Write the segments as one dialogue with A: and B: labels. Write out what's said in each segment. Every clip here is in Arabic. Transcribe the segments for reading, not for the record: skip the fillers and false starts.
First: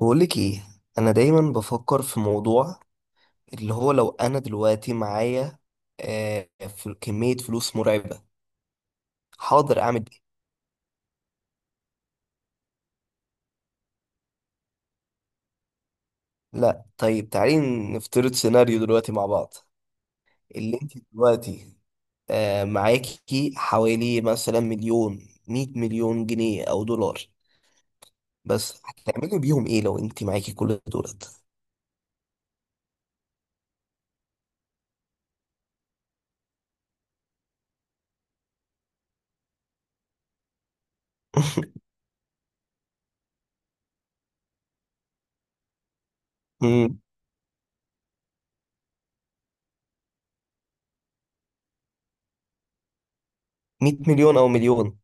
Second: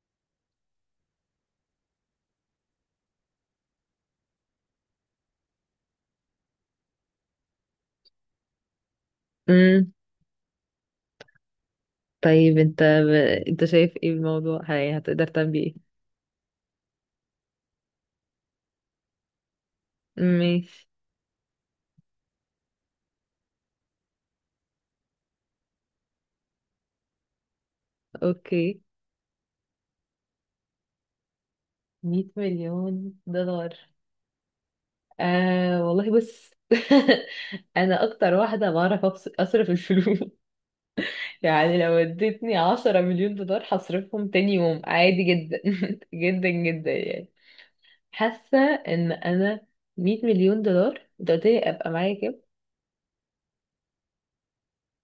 A: بقولك ايه؟ انا دايما بفكر في موضوع اللي هو لو انا دلوقتي معايا في كمية فلوس مرعبة، حاضر
B: امم
A: اعمل ايه؟
B: طيب، انت شايف ايه الموضوع؟ هي هتقدر تعمل ايه؟
A: لا طيب تعالي نفترض سيناريو دلوقتي مع بعض. اللي
B: ماشي.
A: انت دلوقتي معاكي حوالي مثلا مليون، مية مليون جنيه او دولار،
B: اوكي.
A: بس هتعملي بيهم ايه لو انت معاكي كل دولت؟
B: 100 مليون دولار؟ آه والله بص. انا اكتر واحده بعرف اصرف الفلوس. يعني لو اديتني 10 مليون دولار هصرفهم تاني يوم، عادي جدا. جدا جدا
A: مم،
B: يعني. حاسه ان انا 100 مليون دولار، انت قلت لي ابقى معايا كام؟
A: مية مليون او مليون.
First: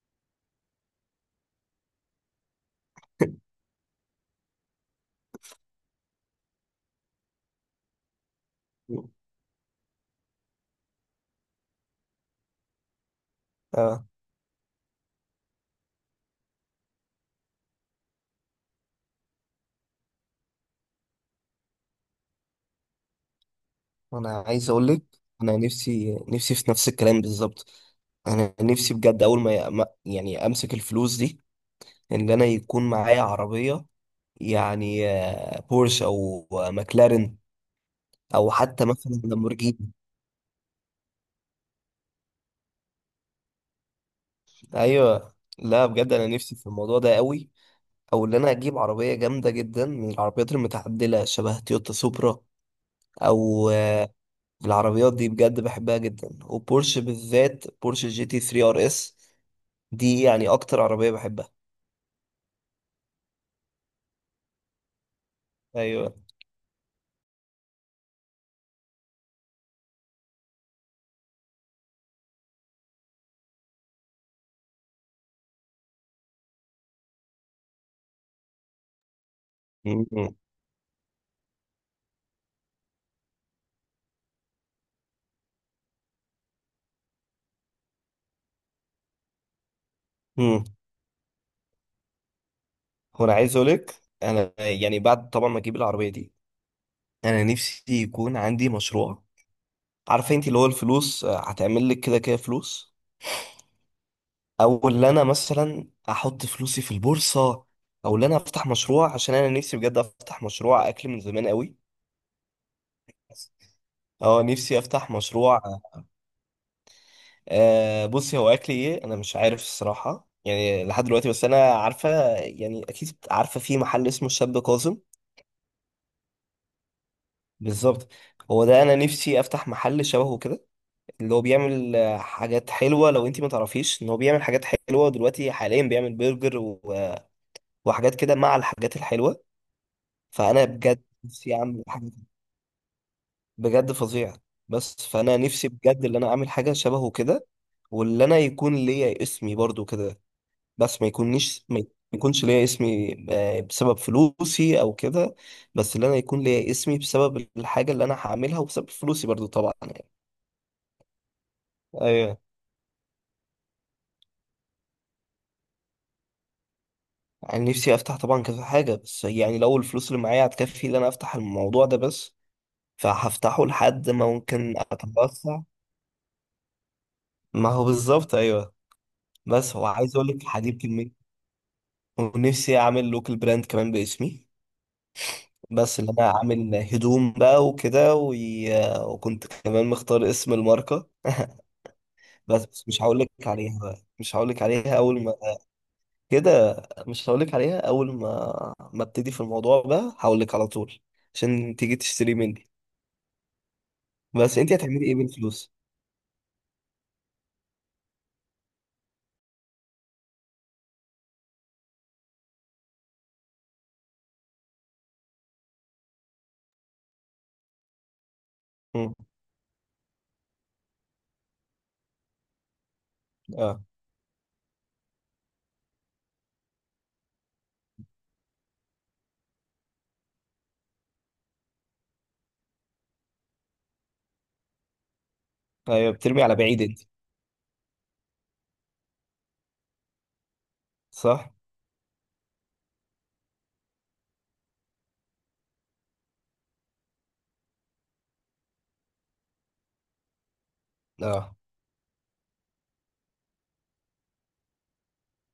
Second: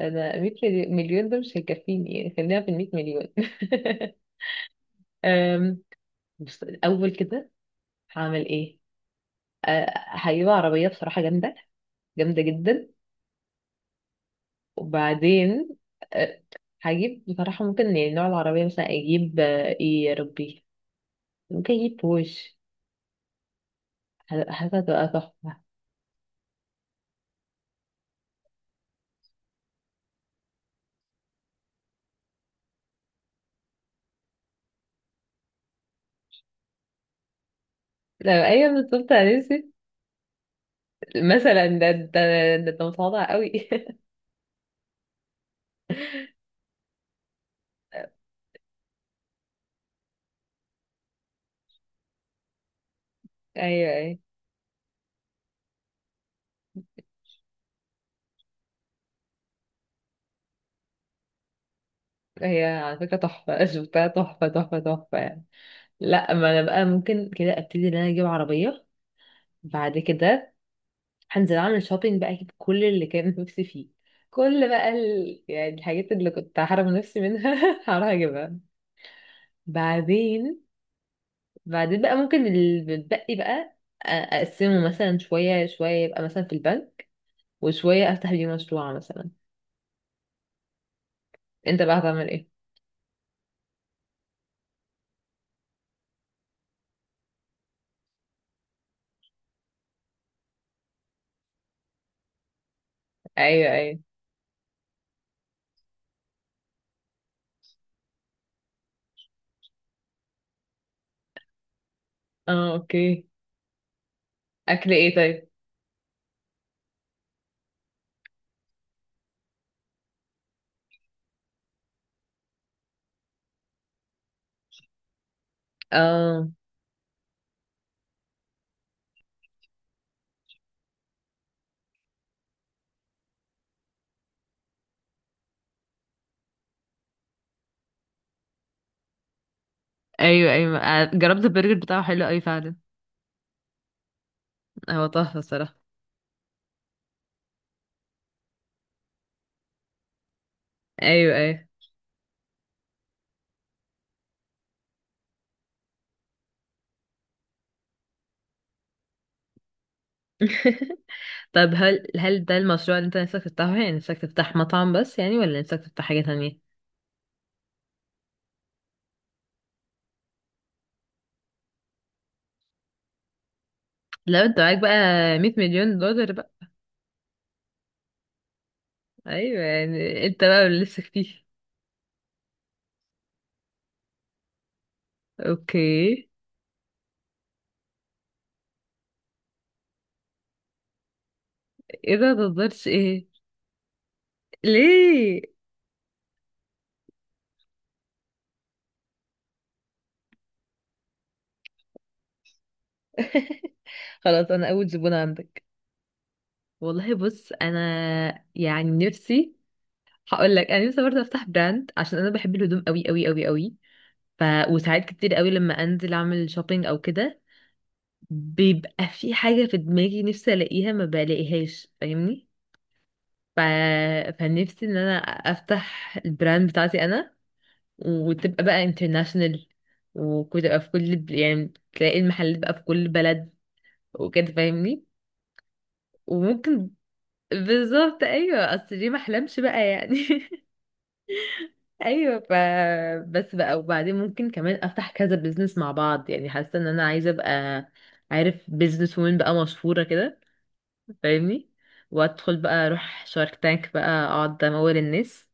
B: انا 100 مليون ده مش هيكفيني يعني، خلينا في ال 100 مليون. أم، بص الاول كده، هعمل ايه؟ هجيب عربيه بصراحه جامده، جامده جدا. وبعدين، أه هجيب بصراحه، ممكن يعني نوع العربيه مثلا اجيب، ايه يا ربي، ممكن اجيب بوش.
A: انا عايز اقول لك،
B: هتبقى تحفه.
A: انا نفسي نفسي في نفس الكلام بالظبط. انا نفسي بجد اول يعني امسك الفلوس دي، ان انا يكون معايا عربيه، يعني بورش او ماكلارين،
B: لا،
A: او
B: ايوه،
A: حتى
B: بالظبط،
A: مثلا
B: انا نسيت.
A: لامبورجيني.
B: مثلا ده متواضع قوي.
A: ايوه لا بجد انا نفسي في الموضوع ده قوي، او ان انا اجيب عربيه جامده جدا من العربيات المتعدله شبه تويوتا سوبرا، او
B: ايوه، ايوه.
A: العربيات دي بجد بحبها جدا، وبورش بالذات، بورش جي تي 3 ار اس، دي يعني اكتر عربيه بحبها.
B: هي على فكره تحفه، شفتها تحفه تحفه تحفه يعني.
A: ايوه.
B: لا، ما انا بقى ممكن كده ابتدي ان انا اجيب عربيه. بعد كده، هنزل اعمل شوبينج بقى، اجيب كل اللي كان نفسي فيه. كل بقى يعني الحاجات اللي كنت هحرم نفسي منها، هروح اجيبها.
A: مم.
B: بعدين، بعدين بقى ممكن اللي بتبقي بقى، اقسمه مثلا شوية شوية، يبقى مثلا في البنك، وشوية افتح بيه مشروع مثلا.
A: مم.
B: انت بقى هتعمل ايه؟
A: وانا عايز اقولك انا يعني بعد طبعا ما اجيب العربيه دي، انا نفسي يكون عندي مشروع. عارفه انت اللي هو الفلوس هتعمل لك كده كده فلوس،
B: ايوه، ايوه.
A: او اللي انا مثلا احط فلوسي في البورصه، او اللي انا افتح مشروع، عشان انا نفسي بجد افتح مشروع اكل من زمان قوي.
B: اه، اوكي.
A: اه نفسي
B: اكل
A: افتح
B: ايه طيب؟
A: مشروع. بصي هو اكل ايه انا مش عارف الصراحه، يعني لحد دلوقتي، بس انا عارفه يعني اكيد عارفه في محل اسمه الشاب كاظم.
B: اه،
A: بالظبط، هو ده انا نفسي افتح محل شبهه كده، اللي هو بيعمل حاجات حلوه. لو انت ما تعرفيش ان هو بيعمل حاجات حلوه، دلوقتي حاليا بيعمل برجر وحاجات كده مع الحاجات الحلوه.
B: ايوه،
A: فانا بجد
B: ايوه، جربت
A: نفسي
B: البرجر
A: اعمل
B: بتاعه
A: حاجه
B: حلو قوي فعلا.
A: بجد فظيعه، بس
B: هو
A: فانا
B: تحفة
A: نفسي
B: الصراحة.
A: بجد ان انا اعمل حاجه شبهه كده، واللي انا يكون ليا اسمي برضو كده، بس ما
B: ايوه،
A: يكونش
B: ايوه.
A: ما يكونش ليا اسمي بسبب فلوسي او كده، بس اللي انا يكون ليا اسمي بسبب الحاجه اللي انا هعملها، وبسبب فلوسي برضو طبعا يعني.
B: طب، هل
A: ايوه،
B: هل ده المشروع اللي انت نفسك تفتحه يعني؟ نفسك تفتح مطعم بس يعني، ولا نفسك تفتح حاجة تانية؟
A: يعني نفسي افتح طبعا كذا حاجه، بس يعني لو الفلوس اللي معايا هتكفي ان انا افتح الموضوع ده بس، فهفتحه لحد ما
B: لو انت
A: ممكن
B: معاك بقى
A: اتوسع.
B: 100 مليون دولار بقى.
A: ما هو بالظبط ايوه.
B: ايوه،
A: بس هو عايز
B: يعني
A: اقول لك
B: انت بقى
A: الحديد
B: اللي نفسك
A: كميه،
B: فيه.
A: ونفسي اعمل لوكال براند كمان باسمي، بس اللي
B: اوكي.
A: انا اعمل هدوم بقى وكده وكنت كمان مختار اسم الماركه،
B: ايه ده،
A: بس
B: متقدرش
A: بس مش هقول
B: ايه؟
A: لك عليها بقى. مش هقول لك عليها اول ما
B: ليه؟
A: كده. مش هقول لك عليها اول ما ابتدي في الموضوع بقى هقول لك على طول، عشان تيجي تشتري مني.
B: خلاص،
A: بس
B: انا
A: انت
B: اول
A: هتعملي
B: زبون
A: ايه
B: عندك.
A: بالفلوس؟
B: والله بص انا، يعني نفسي، هقول لك، انا نفسي برضه افتح براند عشان انا بحب الهدوم قوي قوي قوي قوي. ف وساعات كتير قوي لما انزل اعمل شوبينج او كده، بيبقى
A: مم.
B: في حاجة في دماغي نفسي ألاقيها ما بلاقيهاش، فاهمني؟ ف...
A: اه
B: فنفسي إن أنا أفتح البراند بتاعتي أنا، وتبقى بقى international، وتبقى في كل، يعني تلاقي المحلات بقى في كل بلد، وكده، فاهمني؟
A: ايوه، بترمي على بعيد
B: وممكن،
A: انت.
B: بالظبط أيوة، أصل ليه ما أحلمش بقى يعني.
A: صح.
B: أيوة. بس بقى، وبعدين ممكن كمان أفتح كذا بيزنس مع بعض، يعني حاسة إن أنا عايزة أبقى، عارف، بيزنس وومن بقى مشهورة كده،
A: اه
B: فاهمني؟ وادخل بقى اروح شارك تانك بقى، اقعد امول الناس.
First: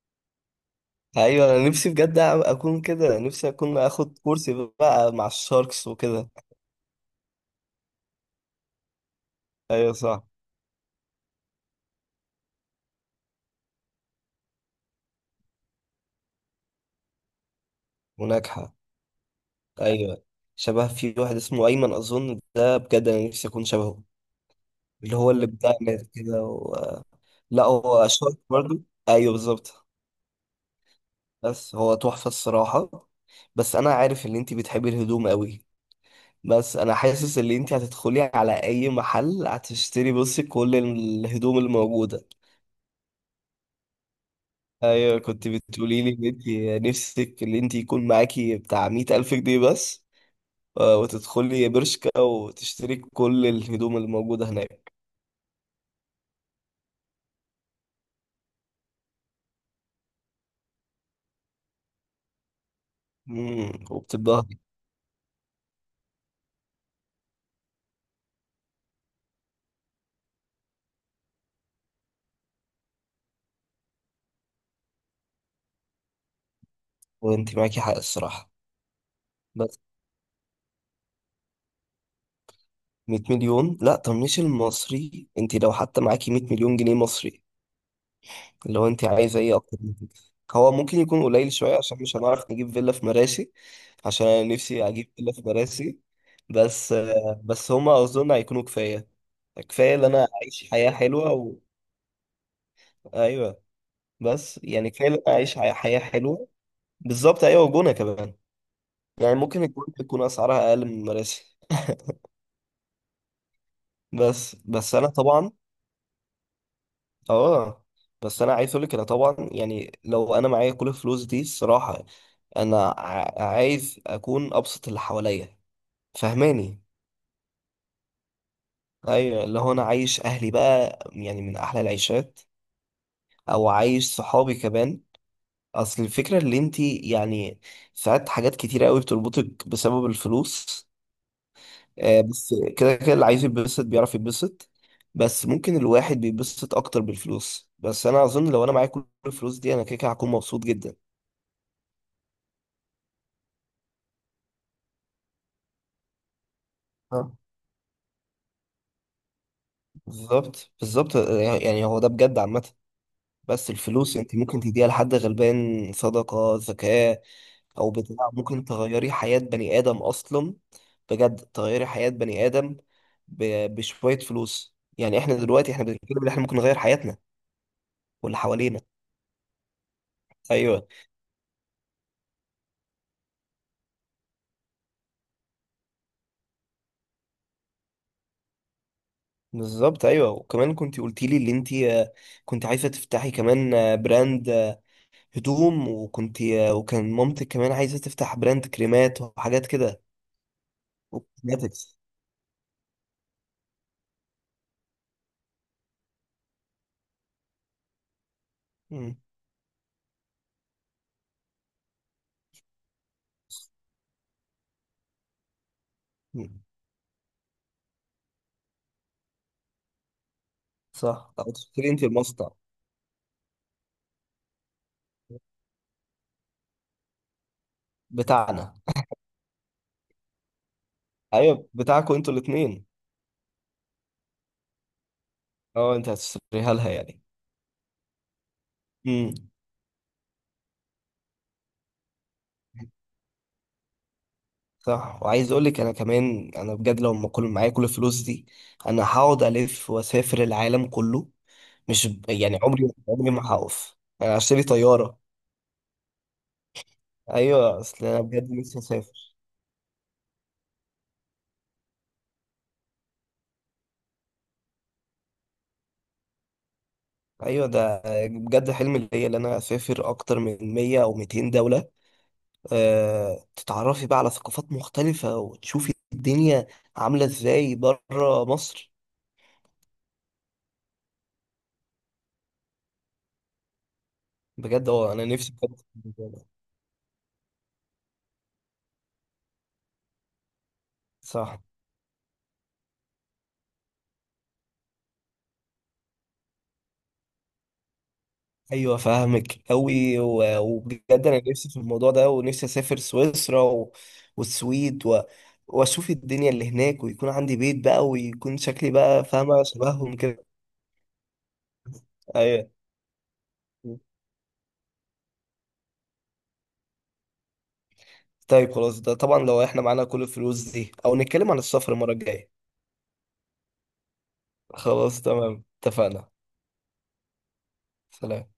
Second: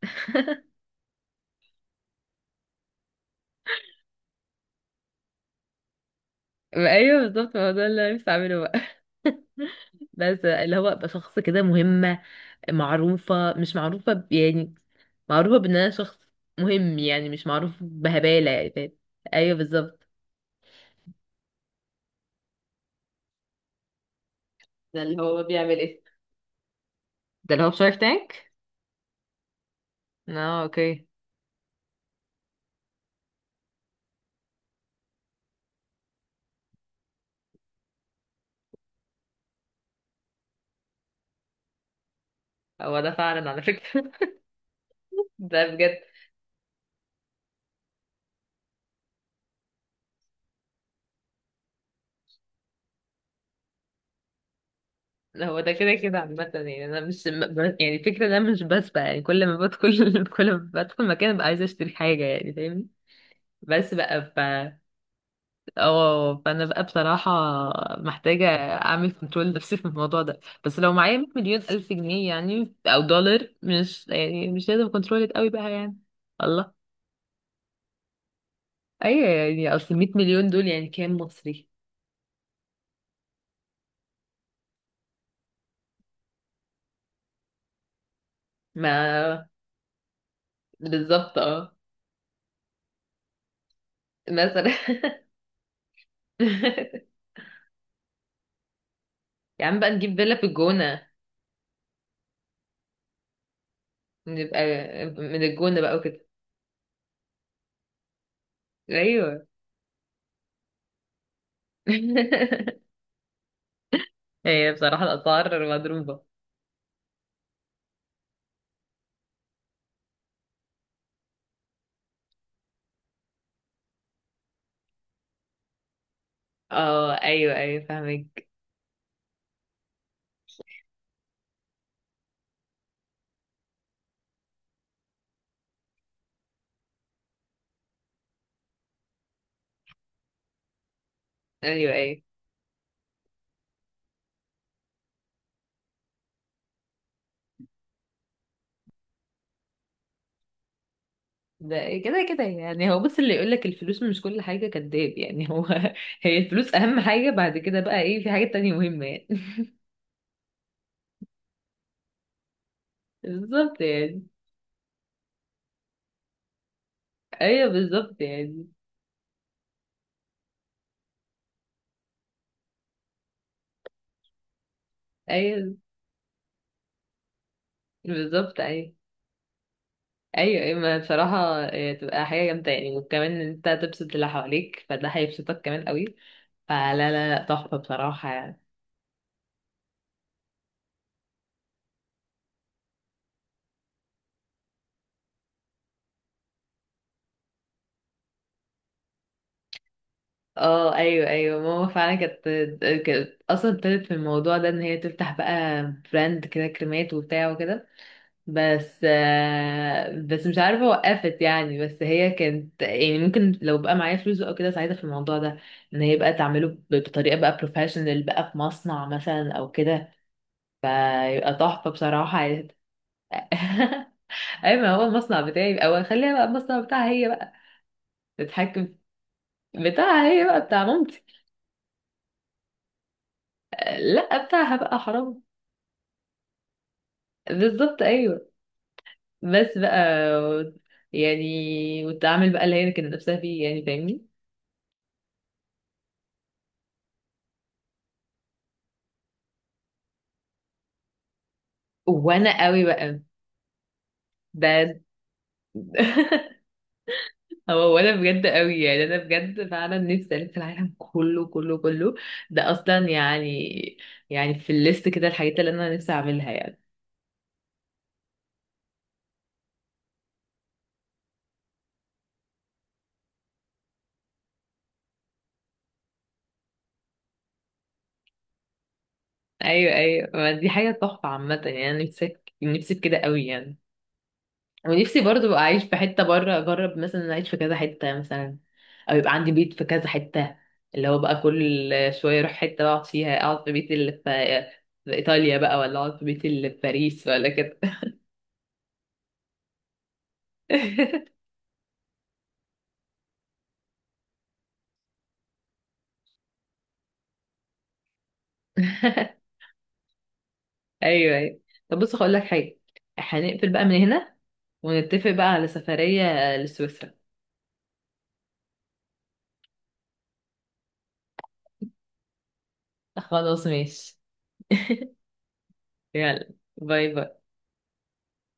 A: ايوه، انا نفسي بجد اكون كده، نفسي اكون اخد كورسي بقى مع الشاركس وكده.
B: ايوه بالظبط، ما هو ده اللي أنا نفسي اعمله بقى.
A: ايوه صح،
B: بس اللي هو ابقى شخص كده مهمة، معروفة، مش معروفة يعني، معروفة بان انا شخص مهم يعني، مش معروف بهبالة يعني،
A: وناجحه.
B: فاهم؟ ايوه بالظبط.
A: ايوه، شبه في واحد اسمه ايمن اظن، ده بجد انا نفسي اكون شبهه،
B: ده
A: اللي
B: اللي
A: هو
B: هو
A: اللي بتاع
B: بيعمل ايه؟
A: نت كده
B: ده
A: لا
B: اللي هو في شارك
A: هو شارك
B: تانك؟
A: برضه. ايوه بالظبط.
B: اه، اوكي.
A: بس هو تحفه الصراحه. بس انا عارف ان انت بتحبي الهدوم قوي، بس انا حاسس ان انت هتدخلي على اي محل هتشتري بصي كل الهدوم الموجوده.
B: هو ده فعلا على فكرة.
A: ايوه كنت
B: ده بجد.
A: بتقولي لي ان انت نفسك ان انت يكون معاكي بتاع مئة الف جنيه بس، وتدخلي برشكا وتشتري كل الهدوم الموجوده هناك.
B: هو ده كده كده عامة يعني، أنا مش يعني الفكرة إن أنا مش بسبق يعني، كل ما بدخل، كل ما بدخل مكان ببقى عايزة أشتري حاجة، يعني فاهمني. بس بقى.
A: وبتتبهدلي.
B: اه، فأنا بقى بصراحة محتاجة أعمل كنترول نفسي في الموضوع ده، بس لو معايا 100 مليون ألف جنيه يعني، أو دولار، مش يعني مش لازم كنترول قوي بقى يعني. الله.
A: وانت معاكي حق الصراحه.
B: أيوة، يعني
A: بس
B: أصل 100 مليون دول يعني كام مصري؟
A: 100 مليون، لا طب مش المصري، انت لو حتى معاكي 100 مليون جنيه مصري، لو انت عايزه
B: ما
A: ايه اكتر من كده؟ هو ممكن يكون
B: بالظبط،
A: قليل
B: اه،
A: شويه، عشان مش هنعرف نجيب فيلا في مراسي، عشان انا
B: مثلا.
A: نفسي اجيب فيلا في مراسي. بس هما اظن هيكونوا كفايه.
B: يا عم بقى
A: كفايه ان
B: نجيب
A: انا
B: فيلا في
A: اعيش حياه
B: الجونة،
A: حلوه ايوه، بس
B: نبقى
A: يعني كفايه ان انا
B: من
A: اعيش
B: الجونة بقى
A: حياة
B: وكده.
A: حلوه. بالظبط ايوه، وجونه كمان، يعني
B: ايوه.
A: ممكن الجونه تكون اسعارها اقل من مراسي. بس
B: هي بصراحة
A: انا طبعا
B: الأسعار مضروبة.
A: اه، بس انا عايز اقول لك انا طبعا يعني لو انا معايا كل الفلوس دي الصراحه، انا عايز اكون ابسط اللي حواليا، فهماني؟
B: اه، ايوه، ايوه، فاهمك.
A: ايوه، اللي هو انا عايش اهلي بقى يعني من احلى العيشات، او عايش صحابي كمان. اصل الفكره اللي انت يعني ساعات حاجات كتيره قوي بتربطك بسبب الفلوس.
B: ايوه، ايوه.
A: بس كده كده اللي عايز يتبسط بيعرف يتبسط، بس ممكن الواحد بيتبسط اكتر بالفلوس، بس انا اظن لو انا معايا كل الفلوس دي انا كده كده هكون مبسوط جدا.
B: ده كده كده يعني، هو بص اللي يقولك الفلوس مش كل حاجة كداب يعني، هو هي الفلوس أهم حاجة،
A: آه.
B: بعد كده بقى ايه؟ في حاجات تانية مهمة يعني.
A: بالظبط بالظبط. يعني هو ده بجد عامه، بس
B: بالظبط
A: الفلوس
B: يعني.
A: انت ممكن تديها لحد غلبان، صدقة، زكاة،
B: ايوه
A: او بتاع،
B: بالظبط
A: ممكن
B: يعني.
A: تغيري حياة بني ادم اصلا، بجد تغيري حياة بني ادم بشوية فلوس، يعني احنا دلوقتي
B: ايوه
A: احنا بنتكلم ان احنا ممكن نغير حياتنا واللي
B: بالظبط.
A: حوالينا.
B: ايوه ايوه، ايوه،
A: ايوه
B: ما بصراحة، إيه، تبقى حاجة جامدة يعني، وكمان ان انت تبسط اللي حواليك فده هيبسطك كمان قوي. فلا، لا، لا، تحفة بصراحة يعني.
A: بالظبط ايوه. وكمان كنت قلتي لي اللي انت كنت عايزة تفتحي كمان براند هدوم، وكنت وكان مامتك كمان عايزة تفتح براند كريمات وحاجات كده،
B: اه، ايوه، ايوه، ماما
A: وكوزماتكس.
B: فعلا كانت اصلا ابتدت في الموضوع ده، ان هي تفتح بقى براند كده، كريمات وبتاع وكده. بس
A: مم.
B: آه، بس مش عارفه وقفت يعني. بس هي كانت، يعني ممكن لو بقى معايا فلوس او كده ساعتها في الموضوع ده، ان هي بقى
A: مم.
B: تعمله بطريقه بقى بروفيشنال، بقى في مصنع مثلا او كده،
A: صح، او
B: فيبقى
A: تشتري
B: تحفه
A: انت
B: بصراحه
A: المصنع
B: يعني. ايوه، ما هو المصنع بتاعي، او خليها بقى المصنع بتاعها هي بقى
A: بتاعنا.
B: تتحكم. بتاعها هي بقى، بتاع مامتي.
A: ايوه بتاعكم انتوا الاثنين.
B: لا، بتاعها بقى، حرام.
A: اه انت هتشتريها لها يعني.
B: بالظبط ايوه.
A: امم.
B: بس بقى، يعني والتعامل بقى اللي هي كانت نفسها فيه، يعني فاهمني.
A: صح. وعايز اقول لك انا كمان، انا بجد لو ما كل معايا كل الفلوس دي انا هقعد الف واسافر العالم كله، مش يعني
B: وانا قوي
A: عمري
B: بقى.
A: ما هقف. انا هشتري
B: ده
A: طياره. ايوه
B: هو
A: اصل
B: وانا
A: انا
B: بجد
A: بجد
B: قوي
A: نفسي
B: يعني، انا
A: اسافر.
B: بجد فعلا نفسي الف العالم كله كله كله. ده اصلا يعني، يعني في الليست كده الحاجات اللي انا نفسي اعملها يعني.
A: ايوه، ده بجد حلم ليا ان انا اسافر اكتر من 100 او 200 دوله، أه تتعرفي بقى على ثقافات مختلفه وتشوفي الدنيا عامله ازاي بره مصر.
B: ايوه، ايوه، ما دي حاجه تحفه عامه يعني، انا نفسي نفسي في كده قوي يعني.
A: بجد اه
B: ونفسي
A: انا
B: برضو
A: نفسي
B: ابقى
A: بجد
B: اعيش
A: في
B: في حته
A: الموضوع ده.
B: بره، اجرب مثلا اعيش في كذا حته، مثلا او يبقى عندي بيت في كذا حته، اللي هو بقى
A: صح
B: كل شويه اروح حته اقعد فيها، اقعد في بيت اللي في ايطاليا بقى، ولا اقعد في بيت اللي في باريس ولا كده.
A: ايوه، فاهمك قوي، وبجد انا نفسي في الموضوع ده، ونفسي اسافر سويسرا والسويد واشوف الدنيا اللي هناك، ويكون عندي بيت بقى، ويكون شكلي بقى فاهمه شبههم كده.
B: ايوه، ايوه. طب بص، هقول لك
A: ايوه
B: حاجه، هنقفل بقى من هنا، ونتفق بقى على سفريه لسويسرا.
A: طيب خلاص، ده طبعا لو احنا معانا كل الفلوس دي، او نتكلم عن السفر المره الجايه.
B: خلاص ماشي.
A: خلاص تمام اتفقنا.
B: يلا. باي باي.
A: سلام.